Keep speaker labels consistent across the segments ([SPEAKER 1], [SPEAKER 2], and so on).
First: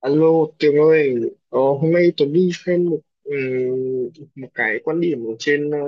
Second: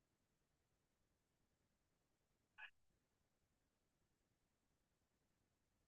[SPEAKER 1] Alo Tường ơi, hôm nay Tuấn đi xem một một cái quan điểm ở trên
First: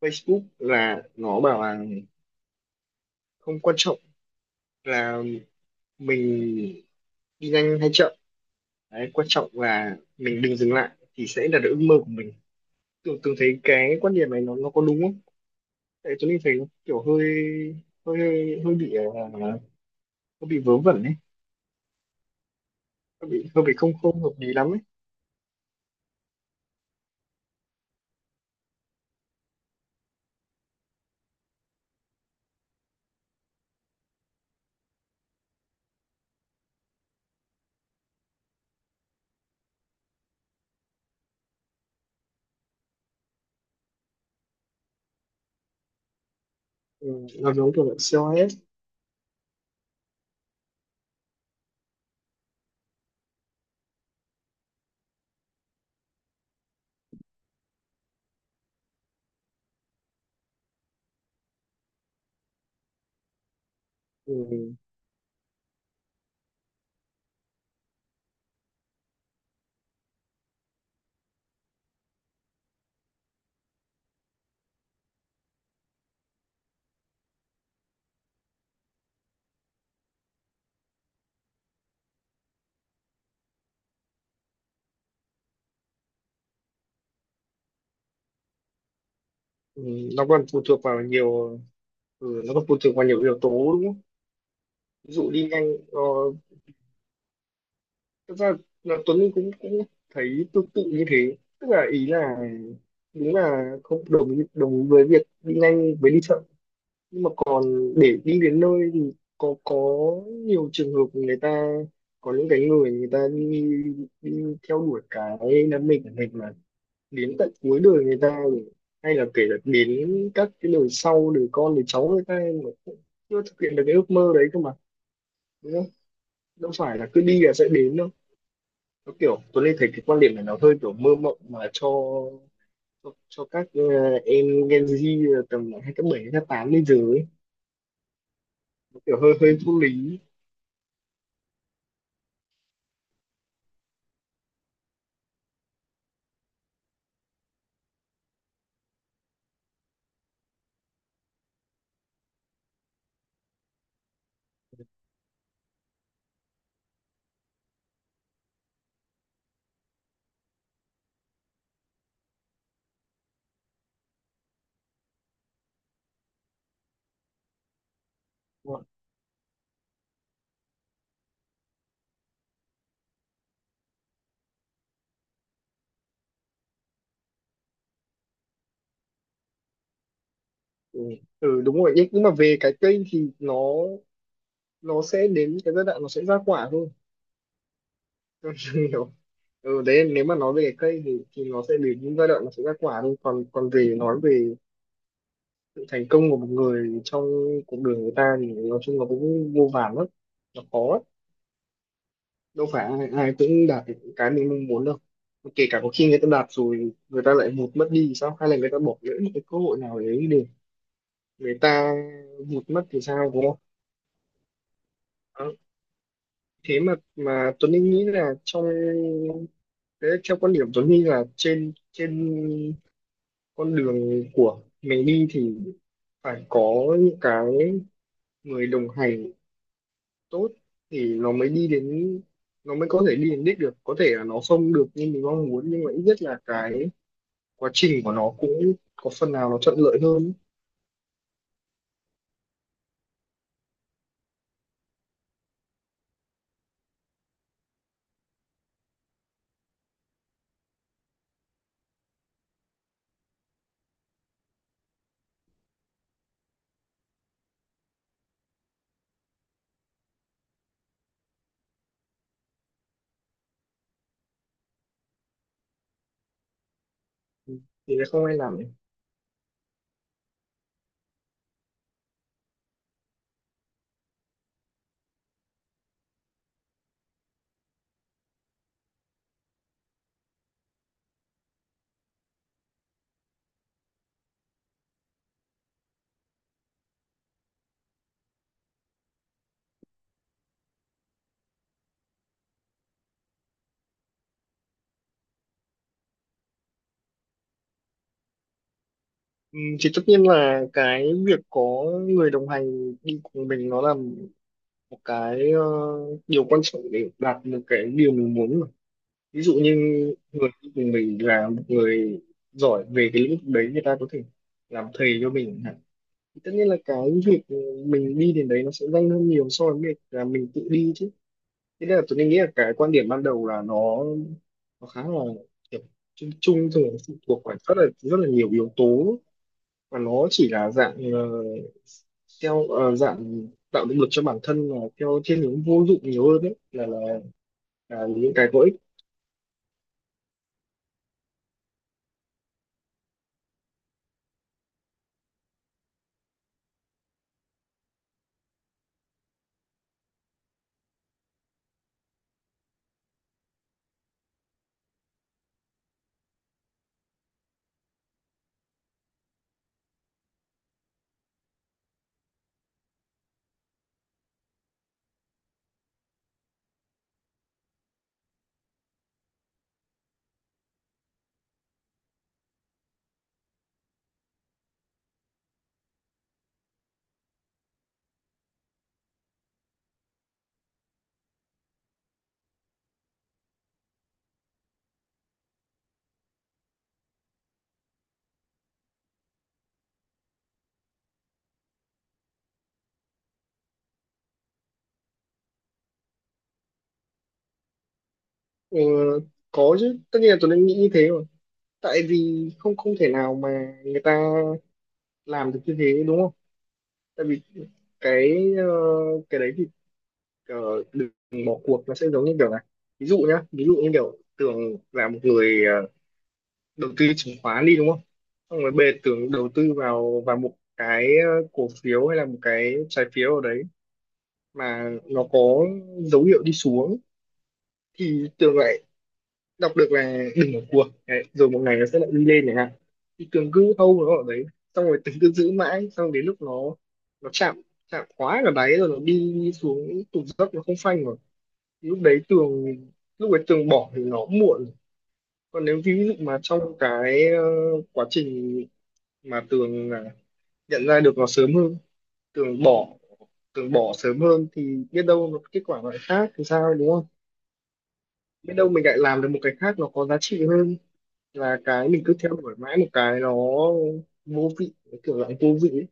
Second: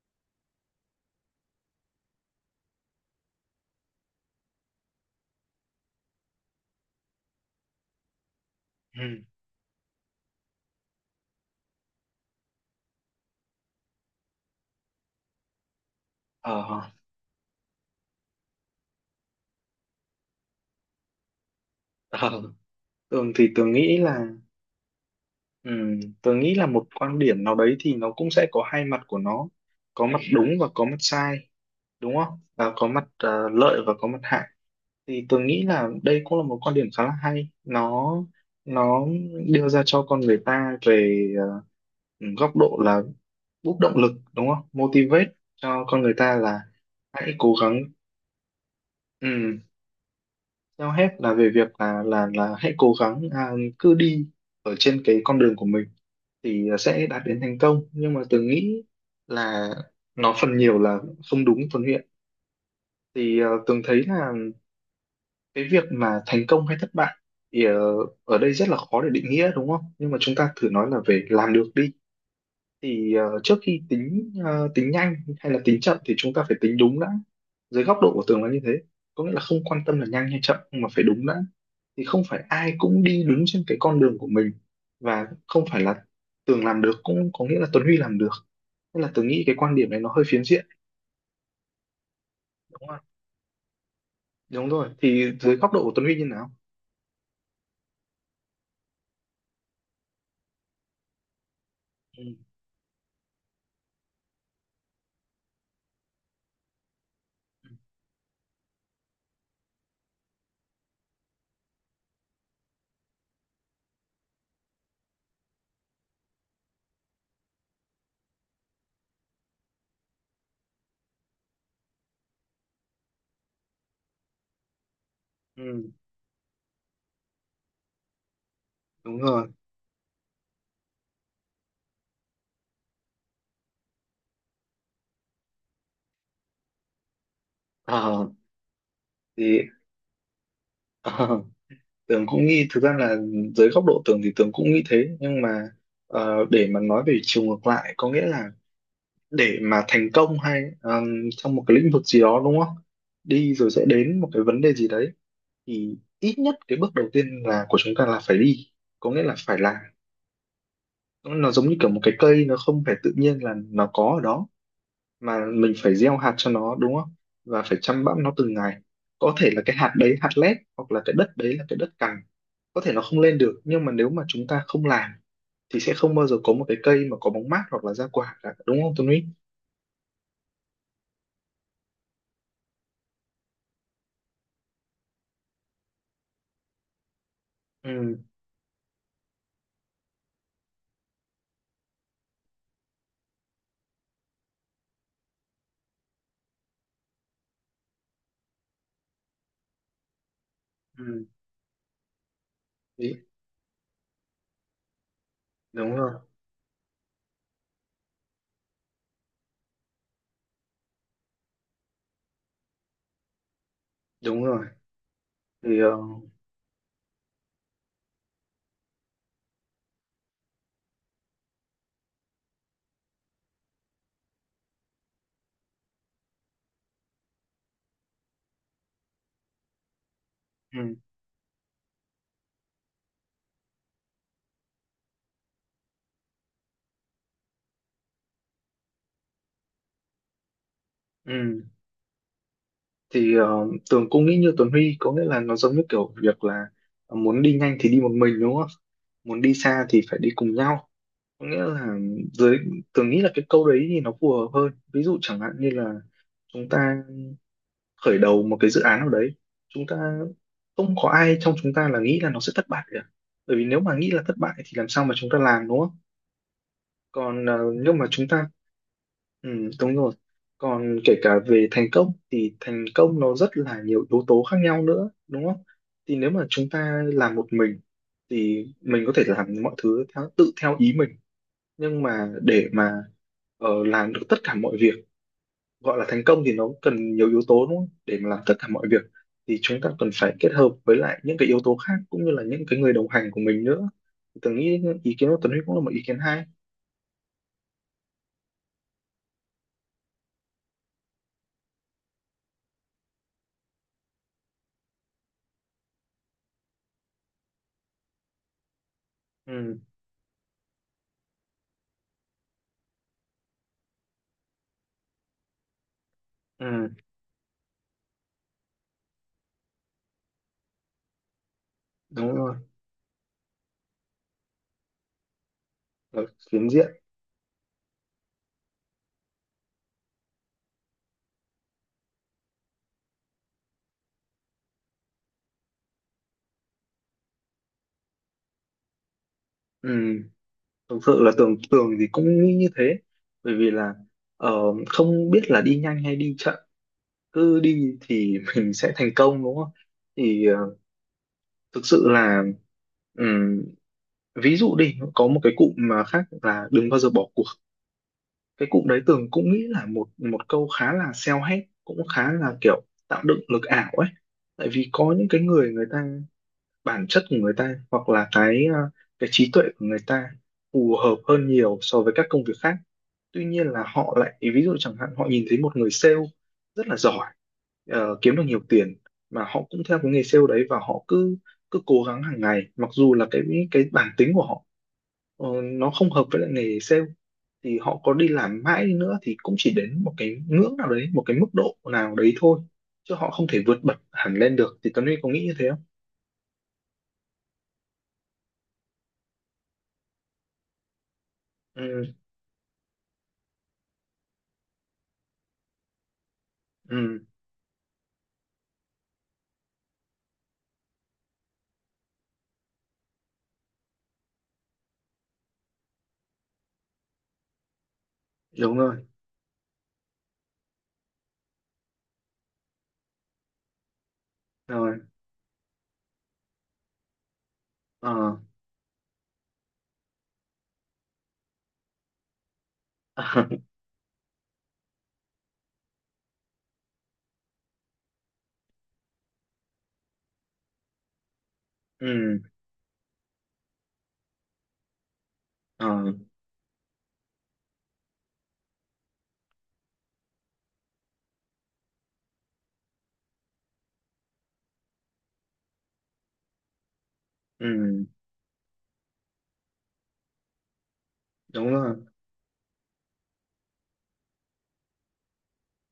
[SPEAKER 1] Facebook là nó bảo là không quan trọng là mình đi nhanh hay chậm, đấy,
[SPEAKER 2] Ừ.
[SPEAKER 1] quan trọng là mình đừng dừng lại thì sẽ đạt được ước mơ của mình. Tường Tường thấy cái quan điểm này nó có đúng không? Tại Tuấn đi thấy nó
[SPEAKER 2] Ờ,
[SPEAKER 1] kiểu hơi, hơi bị vớ vẩn ấy,
[SPEAKER 2] ờ.
[SPEAKER 1] hơi
[SPEAKER 2] Tường thì
[SPEAKER 1] bị hơi
[SPEAKER 2] tường
[SPEAKER 1] bị không
[SPEAKER 2] nghĩ
[SPEAKER 1] không
[SPEAKER 2] là
[SPEAKER 1] hợp lý lắm ấy,
[SPEAKER 2] ừ, tường nghĩ là một quan điểm nào đấy thì nó cũng sẽ có hai mặt của nó, có mặt đúng và có mặt sai, đúng không, và có mặt lợi và có mặt hại. Thì tường nghĩ là đây cũng là một quan điểm khá là hay. Nó đưa ra cho con người ta về góc độ là bút động lực, đúng không, motivate cho con người ta là
[SPEAKER 1] ừ,
[SPEAKER 2] hãy
[SPEAKER 1] nó
[SPEAKER 2] cố
[SPEAKER 1] giống
[SPEAKER 2] gắng.
[SPEAKER 1] kiểu là COS.
[SPEAKER 2] ừ, Theo hết là về việc là hãy cố gắng à, cứ đi ở trên cái con đường của mình thì sẽ đạt đến thành công. Nhưng mà Tường nghĩ là nó phần nhiều là không đúng, Tuấn Huyện. Thì Tường thấy là
[SPEAKER 1] Ừ.
[SPEAKER 2] cái việc mà thành công hay thất bại thì ở đây rất là khó để định nghĩa, đúng không, nhưng mà chúng ta thử nói là về làm được đi. Thì trước khi tính tính nhanh hay là tính chậm thì chúng ta phải tính đúng đã. Dưới góc độ của Tường là như thế, có nghĩa là không quan tâm là nhanh hay chậm nhưng mà phải đúng đã. Thì không phải ai cũng đi đúng trên cái con đường của mình, và không phải là Tường làm được cũng có nghĩa là Tuấn Huy làm được. Nên là Tường nghĩ cái quan
[SPEAKER 1] Ừ,
[SPEAKER 2] điểm này nó hơi
[SPEAKER 1] nó
[SPEAKER 2] phiến
[SPEAKER 1] còn phụ
[SPEAKER 2] diện,
[SPEAKER 1] thuộc vào nhiều ừ, nó còn phụ
[SPEAKER 2] đúng
[SPEAKER 1] thuộc
[SPEAKER 2] không?
[SPEAKER 1] vào nhiều yếu tố đúng không?
[SPEAKER 2] Đúng rồi,
[SPEAKER 1] Ví dụ
[SPEAKER 2] thì
[SPEAKER 1] đi
[SPEAKER 2] dưới
[SPEAKER 1] nhanh,
[SPEAKER 2] góc độ của
[SPEAKER 1] ờ,
[SPEAKER 2] Tuấn Huy như nào?
[SPEAKER 1] thật ra là Tuấn Linh cũng cũng thấy tương tự như thế, tức là ý
[SPEAKER 2] Ừ.
[SPEAKER 1] là đúng là không đồng ý- đồng ý với việc đi nhanh với đi chậm, nhưng mà còn để đi đến nơi thì có nhiều trường hợp người ta có những cái người người ta đi, đi theo đuổi cái đam mê của mình mà đến tận cuối đời người ta, hay là kể cả đến các cái đời sau, đời con đời cháu người ta mà cũng chưa thực hiện được cái ước mơ đấy cơ mà.
[SPEAKER 2] Ừ,
[SPEAKER 1] Đâu phải là cứ đi là sẽ đến đâu. Nó
[SPEAKER 2] đúng
[SPEAKER 1] kiểu
[SPEAKER 2] rồi.
[SPEAKER 1] tôi lên thấy cái quan điểm này nó hơi kiểu mơ mộng mà cho cho các em Gen Z tầm hai cấp bảy cấp tám lên dưới ấy.
[SPEAKER 2] Ờ,
[SPEAKER 1] Nó kiểu hơi hơi
[SPEAKER 2] thì
[SPEAKER 1] vô lý.
[SPEAKER 2] Tường cũng nghĩ thực ra là dưới góc độ Tường thì Tường cũng nghĩ thế. Nhưng mà để mà nói về chiều ngược lại, có nghĩa là để mà thành công hay trong một cái lĩnh vực gì đó, đúng không, đi rồi sẽ đến một cái vấn đề gì đấy, thì ít nhất cái bước đầu tiên là của chúng ta là phải đi, có nghĩa là phải làm. Nó giống như kiểu một cái cây, nó không phải tự nhiên là nó có ở đó mà mình phải gieo hạt cho nó, đúng không, và phải chăm bẵm nó từng ngày. Có thể là cái hạt đấy hạt lép hoặc là cái đất đấy là cái đất cằn, có thể nó không lên được. Nhưng mà nếu mà chúng ta không làm thì sẽ không bao giờ có một cái cây mà có bóng mát hoặc là ra quả cả, đúng không Tuấn Huy?
[SPEAKER 1] Ừ. Ừ đúng rồi, nhưng mà về cái cây thì nó sẽ đến cái giai đoạn nó sẽ ra quả thôi.
[SPEAKER 2] Ừ.
[SPEAKER 1] Tôi hiểu. Ừ đấy, nếu mà nói về cái cây thì nó sẽ đến những giai đoạn nó sẽ ra quả thôi, còn còn về nói về sự thành công của một người trong cuộc đời người ta thì nói chung là cũng vô vàn lắm, nó khó lắm.
[SPEAKER 2] Ừ.
[SPEAKER 1] Đâu phải
[SPEAKER 2] Ý,
[SPEAKER 1] ai cũng đạt được cái mình mong muốn đâu. Kể cả có
[SPEAKER 2] đúng
[SPEAKER 1] khi
[SPEAKER 2] rồi.
[SPEAKER 1] người ta đạt rồi người ta lại vụt mất đi thì sao, hay là người ta bỏ lỡ một cái cơ hội nào đấy để người ta vụt mất thì sao, đúng không?
[SPEAKER 2] Đúng rồi.
[SPEAKER 1] Đó.
[SPEAKER 2] Thì
[SPEAKER 1] Thế mà Tuấn Anh nghĩ là trong thế theo quan điểm Tuấn Anh là trên trên con đường của mình đi thì phải có những cái người đồng hành tốt
[SPEAKER 2] ừ,
[SPEAKER 1] thì nó mới đi đến, nó mới có thể đi đến đích được, có thể là nó không được như mình mong muốn nhưng mà ít nhất là cái quá trình của nó cũng có phần nào nó thuận lợi hơn
[SPEAKER 2] ừ. thì Tường cũng nghĩ như Tuấn Huy, có nghĩa là nó giống như kiểu việc là muốn đi nhanh thì đi một mình, đúng không, muốn đi xa thì phải đi cùng nhau. Có nghĩa là dưới Tường nghĩ là cái câu đấy thì nó phù hợp hơn. Ví dụ chẳng hạn như là chúng ta khởi đầu một cái dự án nào đấy, chúng ta không có ai trong chúng ta là nghĩ là nó sẽ thất bại cả, bởi vì nếu mà nghĩ là thất bại thì làm sao mà chúng ta làm, đúng không? Còn
[SPEAKER 1] ấy.
[SPEAKER 2] nếu
[SPEAKER 1] Thì
[SPEAKER 2] mà
[SPEAKER 1] nó không
[SPEAKER 2] chúng
[SPEAKER 1] ai
[SPEAKER 2] ta
[SPEAKER 1] làm ấy.
[SPEAKER 2] ừ, đúng rồi. Còn kể cả về thành công thì thành công nó rất là nhiều yếu tố khác nhau nữa, đúng không? Thì nếu mà chúng ta làm một mình thì mình có thể làm mọi thứ theo, tự theo ý mình. Nhưng mà để mà làm được tất cả mọi việc gọi là thành công thì nó cần nhiều yếu tố, đúng không? Để mà làm tất cả mọi việc thì chúng ta cần phải kết hợp với lại những cái yếu tố khác, cũng như là những cái người đồng hành của mình nữa. Thì Tớ nghĩ ý kiến của Tuấn Huy cũng là một ý kiến hay.
[SPEAKER 1] Ừ, thì tất nhiên là cái việc có người đồng hành đi cùng mình nó là một cái điều quan trọng để đạt được cái điều mình muốn mà. Ví dụ như
[SPEAKER 2] Ừ,
[SPEAKER 1] người đi cùng mình là một người giỏi về cái lĩnh vực đấy, người ta có thể làm thầy cho mình chẳng hạn. Thì tất nhiên là
[SPEAKER 2] ừ,
[SPEAKER 1] cái việc mình đi đến đấy nó sẽ nhanh hơn nhiều so với việc là mình tự đi chứ. Thế nên là tôi
[SPEAKER 2] đúng
[SPEAKER 1] nghĩ là
[SPEAKER 2] rồi,
[SPEAKER 1] cái quan điểm ban đầu là nó khá là kiểu
[SPEAKER 2] ở
[SPEAKER 1] chung
[SPEAKER 2] phiến
[SPEAKER 1] chung thôi,
[SPEAKER 2] diện.
[SPEAKER 1] nó phụ thuộc vào rất là nhiều yếu tố, và nó chỉ là dạng theo dạng tạo động lực cho bản thân là theo thiên hướng vô dụng nhiều hơn đấy là những cái có ích.
[SPEAKER 2] Ừ, thực sự là tưởng tưởng thì cũng nghĩ như thế. Bởi vì là ờ, không biết là đi nhanh hay đi chậm, cứ đi thì mình sẽ thành công, đúng không? Thì thực sự là ừm, ví dụ đi có một cái cụm mà khác là đừng bao giờ bỏ cuộc. Cái cụm đấy Tường cũng nghĩ là một một câu khá là self-help, cũng khá là kiểu tạo dựng lực ảo ấy. Tại vì có những cái người người ta, bản chất của người ta hoặc là cái cái trí tuệ của người ta phù hợp hơn nhiều so với các công việc khác. Tuy nhiên là họ lại, ví dụ chẳng hạn, họ nhìn thấy một người sale rất là giỏi, ờ, kiếm được nhiều tiền, mà họ cũng theo cái nghề sale đấy và họ cứ cứ cố gắng hàng ngày. Mặc dù là cái bản tính của họ, nó không hợp với lại nghề sale, thì họ có đi làm mãi đi nữa thì cũng chỉ đến một cái ngưỡng nào đấy, một cái mức độ nào đấy thôi, chứ họ không thể vượt bật hẳn lên được. Thì Tuấn Huy có nghĩ như thế không?
[SPEAKER 1] Ờ, có chứ, tất nhiên là tôi đang nghĩ như thế rồi, tại
[SPEAKER 2] Ừ,
[SPEAKER 1] vì không không thể nào mà người ta làm được như thế đúng không.
[SPEAKER 2] ừ,
[SPEAKER 1] Tại vì cái cái đấy thì ờ, đừng bỏ cuộc nó sẽ giống như kiểu này. Ví dụ nhá, ví dụ như kiểu Tường là một người đầu tư chứng khoán đi đúng không, xong rồi
[SPEAKER 2] đúng
[SPEAKER 1] bề
[SPEAKER 2] rồi
[SPEAKER 1] Tường đầu tư vào vào một cái cổ phiếu hay là một cái trái phiếu ở đấy mà
[SPEAKER 2] rồi.
[SPEAKER 1] nó có dấu hiệu đi xuống, thì
[SPEAKER 2] ờ
[SPEAKER 1] Tường lại đọc được là đừng bỏ cuộc đấy, rồi một ngày nó sẽ lại đi lên chẳng hạn. Thì Tường cứ hold nó ở đấy, xong rồi Tường cứ giữ mãi, xong đến lúc nó chạm, chạm quá là đáy rồi nó đi xuống, tụt dốc nó không phanh mà, lúc đấy
[SPEAKER 2] ừ,
[SPEAKER 1] tường, lúc đấy tường bỏ thì nó muộn. Còn nếu
[SPEAKER 2] ờ,
[SPEAKER 1] ví dụ mà trong cái quá trình mà tường nhận ra được nó sớm hơn, tường bỏ, tường bỏ sớm hơn thì biết đâu nó kết quả nó lại khác thì sao đúng không.
[SPEAKER 2] ừ,
[SPEAKER 1] Biết đâu mình lại làm được một cái khác nó có giá trị hơn là
[SPEAKER 2] đúng
[SPEAKER 1] cái
[SPEAKER 2] rồi.
[SPEAKER 1] mình cứ theo đuổi mãi một cái nó vô vị, cái kiểu dạng vô vị ấy.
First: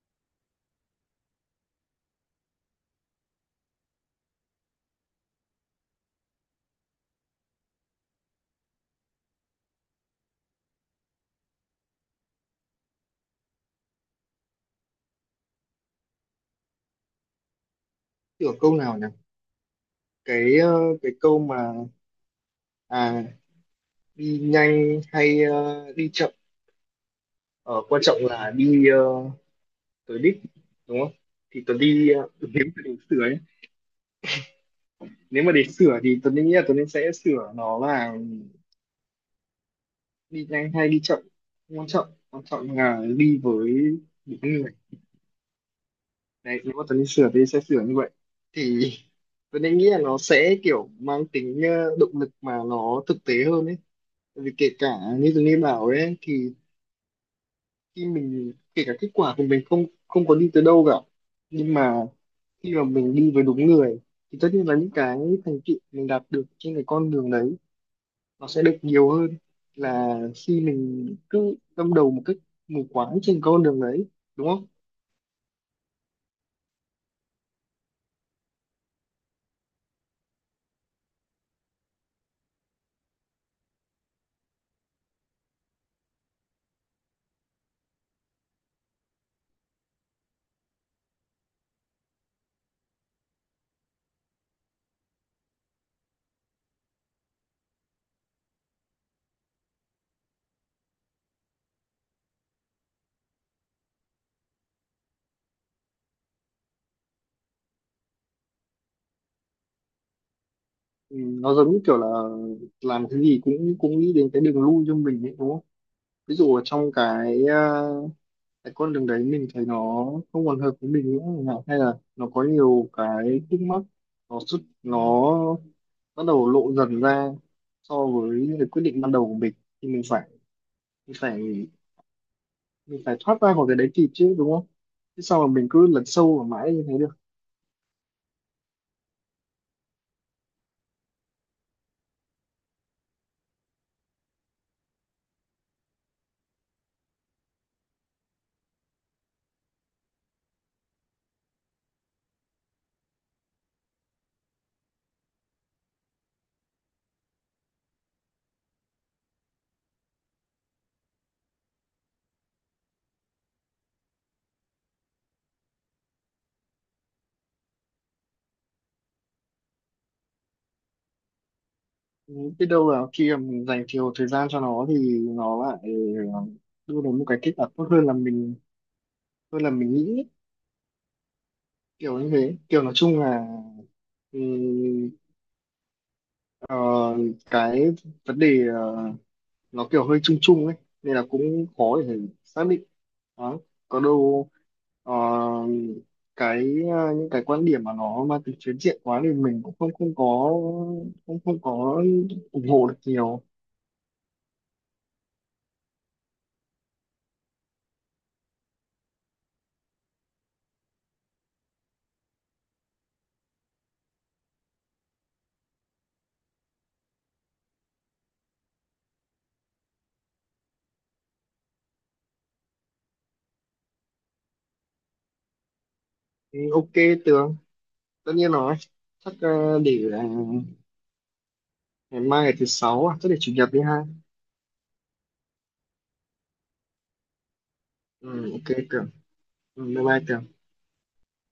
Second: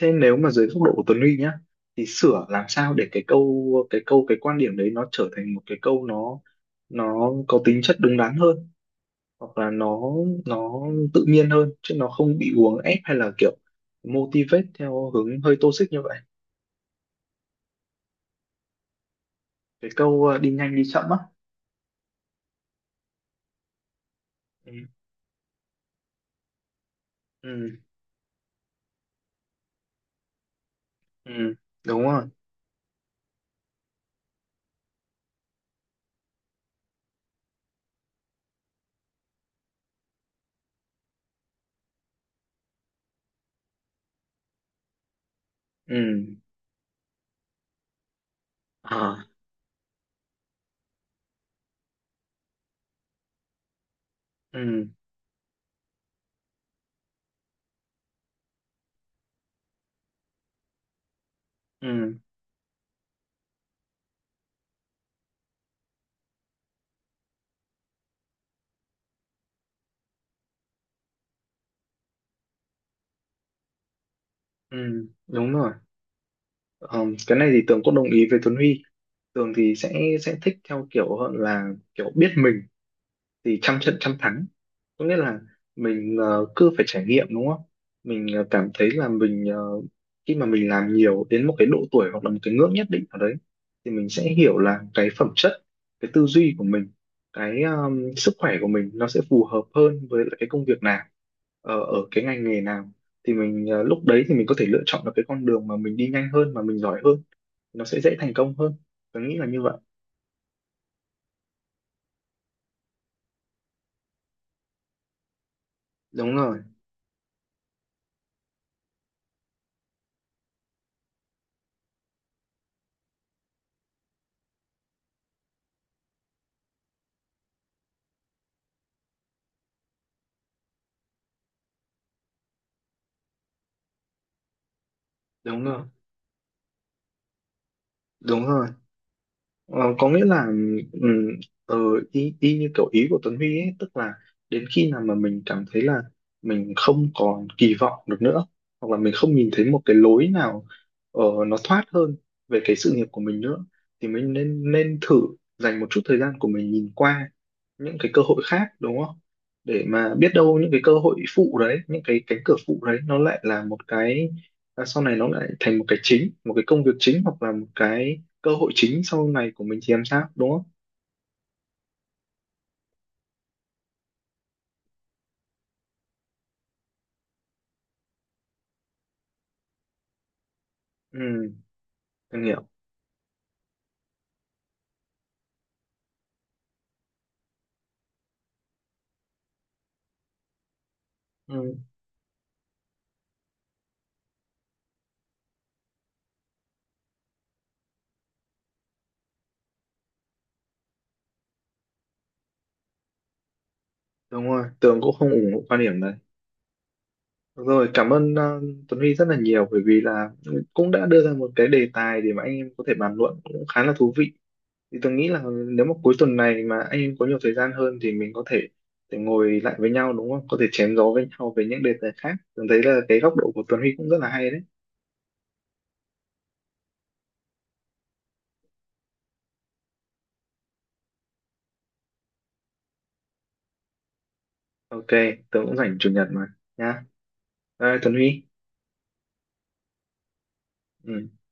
[SPEAKER 2] Thế nếu mà dưới góc độ của Tuấn Huy nhá, thì sửa làm sao để cái quan điểm đấy nó trở thành một cái câu nó có tính chất đúng đắn hơn, hoặc là nó tự nhiên hơn chứ nó không bị uốn ép hay là kiểu motivate theo hướng hơi toxic như vậy.
[SPEAKER 1] Kiểu câu nào nhỉ?
[SPEAKER 2] Cái câu đi
[SPEAKER 1] Cái
[SPEAKER 2] nhanh đi chậm
[SPEAKER 1] cái
[SPEAKER 2] á.
[SPEAKER 1] câu mà à đi
[SPEAKER 2] Ừ,
[SPEAKER 1] nhanh hay đi chậm
[SPEAKER 2] ừ,
[SPEAKER 1] ở quan trọng là đi Tớ đích đúng không.
[SPEAKER 2] ừ,
[SPEAKER 1] Thì tớ
[SPEAKER 2] đúng
[SPEAKER 1] đi
[SPEAKER 2] rồi.
[SPEAKER 1] nếu mà để sửa ấy, nếu mà để sửa thì tớ nghĩ là tớ nên sẽ sửa nó là đi nhanh hay đi chậm không quan trọng, quan trọng là đi với đúng người.
[SPEAKER 2] Ừ,
[SPEAKER 1] Đấy nếu mà tớ nên sửa thì sẽ sửa như vậy, thì
[SPEAKER 2] à,
[SPEAKER 1] tớ nên nghĩ là nó sẽ kiểu mang tính động lực mà nó thực tế hơn ấy. Tại vì kể cả
[SPEAKER 2] ừ,
[SPEAKER 1] như tớ nên bảo ấy, thì khi mình kể cả kết quả của mình không không có đi tới đâu cả, nhưng mà
[SPEAKER 2] ừ,
[SPEAKER 1] khi mà mình đi với đúng người thì tất nhiên là những cái thành tựu mình đạt được trên cái con đường đấy nó sẽ được nhiều hơn là khi mình cứ đâm đầu một cách mù quáng trên con đường đấy đúng không.
[SPEAKER 2] ừ, đúng rồi. Ờ, cái này thì Tường cũng đồng ý với Tuấn Huy. Tường thì sẽ thích theo kiểu hơn là kiểu biết mình thì trăm trận trăm thắng, có nghĩa là mình cứ phải trải nghiệm, đúng không? Mình cảm thấy là mình khi mà mình làm nhiều đến một cái độ tuổi hoặc là một cái ngưỡng nhất định ở đấy thì mình sẽ hiểu là cái phẩm chất, cái tư duy của mình, cái sức khỏe của mình, nó sẽ phù hợp hơn với lại cái công việc nào, ở cái ngành nghề nào. Thì mình, lúc đấy thì mình có thể lựa chọn được cái con đường mà mình đi nhanh hơn, mà mình giỏi hơn, nó sẽ dễ thành công hơn. Tôi nghĩ là như vậy.
[SPEAKER 1] Ừ, nó giống như kiểu là làm cái gì cũng cũng nghĩ đến cái đường lui cho mình ấy, đúng không. Ví
[SPEAKER 2] Đúng
[SPEAKER 1] dụ
[SPEAKER 2] rồi.
[SPEAKER 1] ở trong cái cái con đường đấy mình thấy nó không còn hợp với mình nữa chẳng hạn, hay là nó có nhiều cái khúc mắc nó xuất nó bắt đầu lộ dần ra so với những cái quyết định ban đầu của mình, thì mình phải mình phải thoát ra khỏi cái đấy kịp chứ đúng không, chứ sao mà
[SPEAKER 2] Đúng
[SPEAKER 1] mình
[SPEAKER 2] rồi.
[SPEAKER 1] cứ lấn sâu vào mãi như thế được.
[SPEAKER 2] Đúng rồi. Ờ, có nghĩa là ừm, ờ, y, y như kiểu ý của Tuấn Huy ấy, tức là đến khi nào mà mình cảm thấy là mình không còn kỳ vọng được nữa, hoặc là mình không nhìn thấy một cái lối nào nó thoát hơn về cái sự nghiệp của mình nữa, thì mình nên nên thử dành một chút thời gian của mình nhìn qua những cái cơ hội khác, đúng không? Để mà biết đâu những cái cơ hội phụ đấy, những cái cánh cửa phụ đấy, nó lại là một cái, là sau này nó lại thành một cái chính, một cái công việc chính, hoặc là một cái cơ hội chính sau này của mình thì làm sao, đúng không?
[SPEAKER 1] Ừ, biết đâu là khi mà mình dành nhiều thời gian cho nó thì nó lại ờ, đưa đến một cái kết quả tốt hơn là mình nghĩ,
[SPEAKER 2] Ừ.
[SPEAKER 1] kiểu như
[SPEAKER 2] Tường
[SPEAKER 1] thế,
[SPEAKER 2] hiểu.
[SPEAKER 1] kiểu nói chung là ừ, ờ, cái vấn đề nó kiểu hơi chung chung ấy, nên là cũng
[SPEAKER 2] Ừ,
[SPEAKER 1] khó để xác định. Đó. Có đâu ờ, cái những cái quan điểm mà nó mang tính phiến diện quá thì mình cũng không không có không không có ủng hộ được nhiều.
[SPEAKER 2] đúng rồi, Tường cũng không ủng hộ quan điểm đấy. Được rồi, cảm ơn Tuấn Huy rất là nhiều, bởi vì là cũng đã đưa ra một cái đề tài để mà anh em có thể bàn luận, cũng khá là thú vị. Thì Tường nghĩ là nếu mà cuối tuần này mà anh em có nhiều thời gian hơn thì mình có thể để ngồi lại với nhau, đúng không, có thể chém gió với nhau về những đề tài khác. Tường thấy là cái góc độ của Tuấn Huy cũng rất là hay đấy.
[SPEAKER 1] Ừ, Ok Tường, tất nhiên rồi. Chắc để ngày mai ngày thứ sáu à, chắc để chủ nhật đi ha.
[SPEAKER 2] Ok, Tường cũng rảnh chủ nhật mà. Nha, bye Tuấn Huy.
[SPEAKER 1] Ừ, ok Tường. Ừ, bye bye Tường.
[SPEAKER 2] Ừ.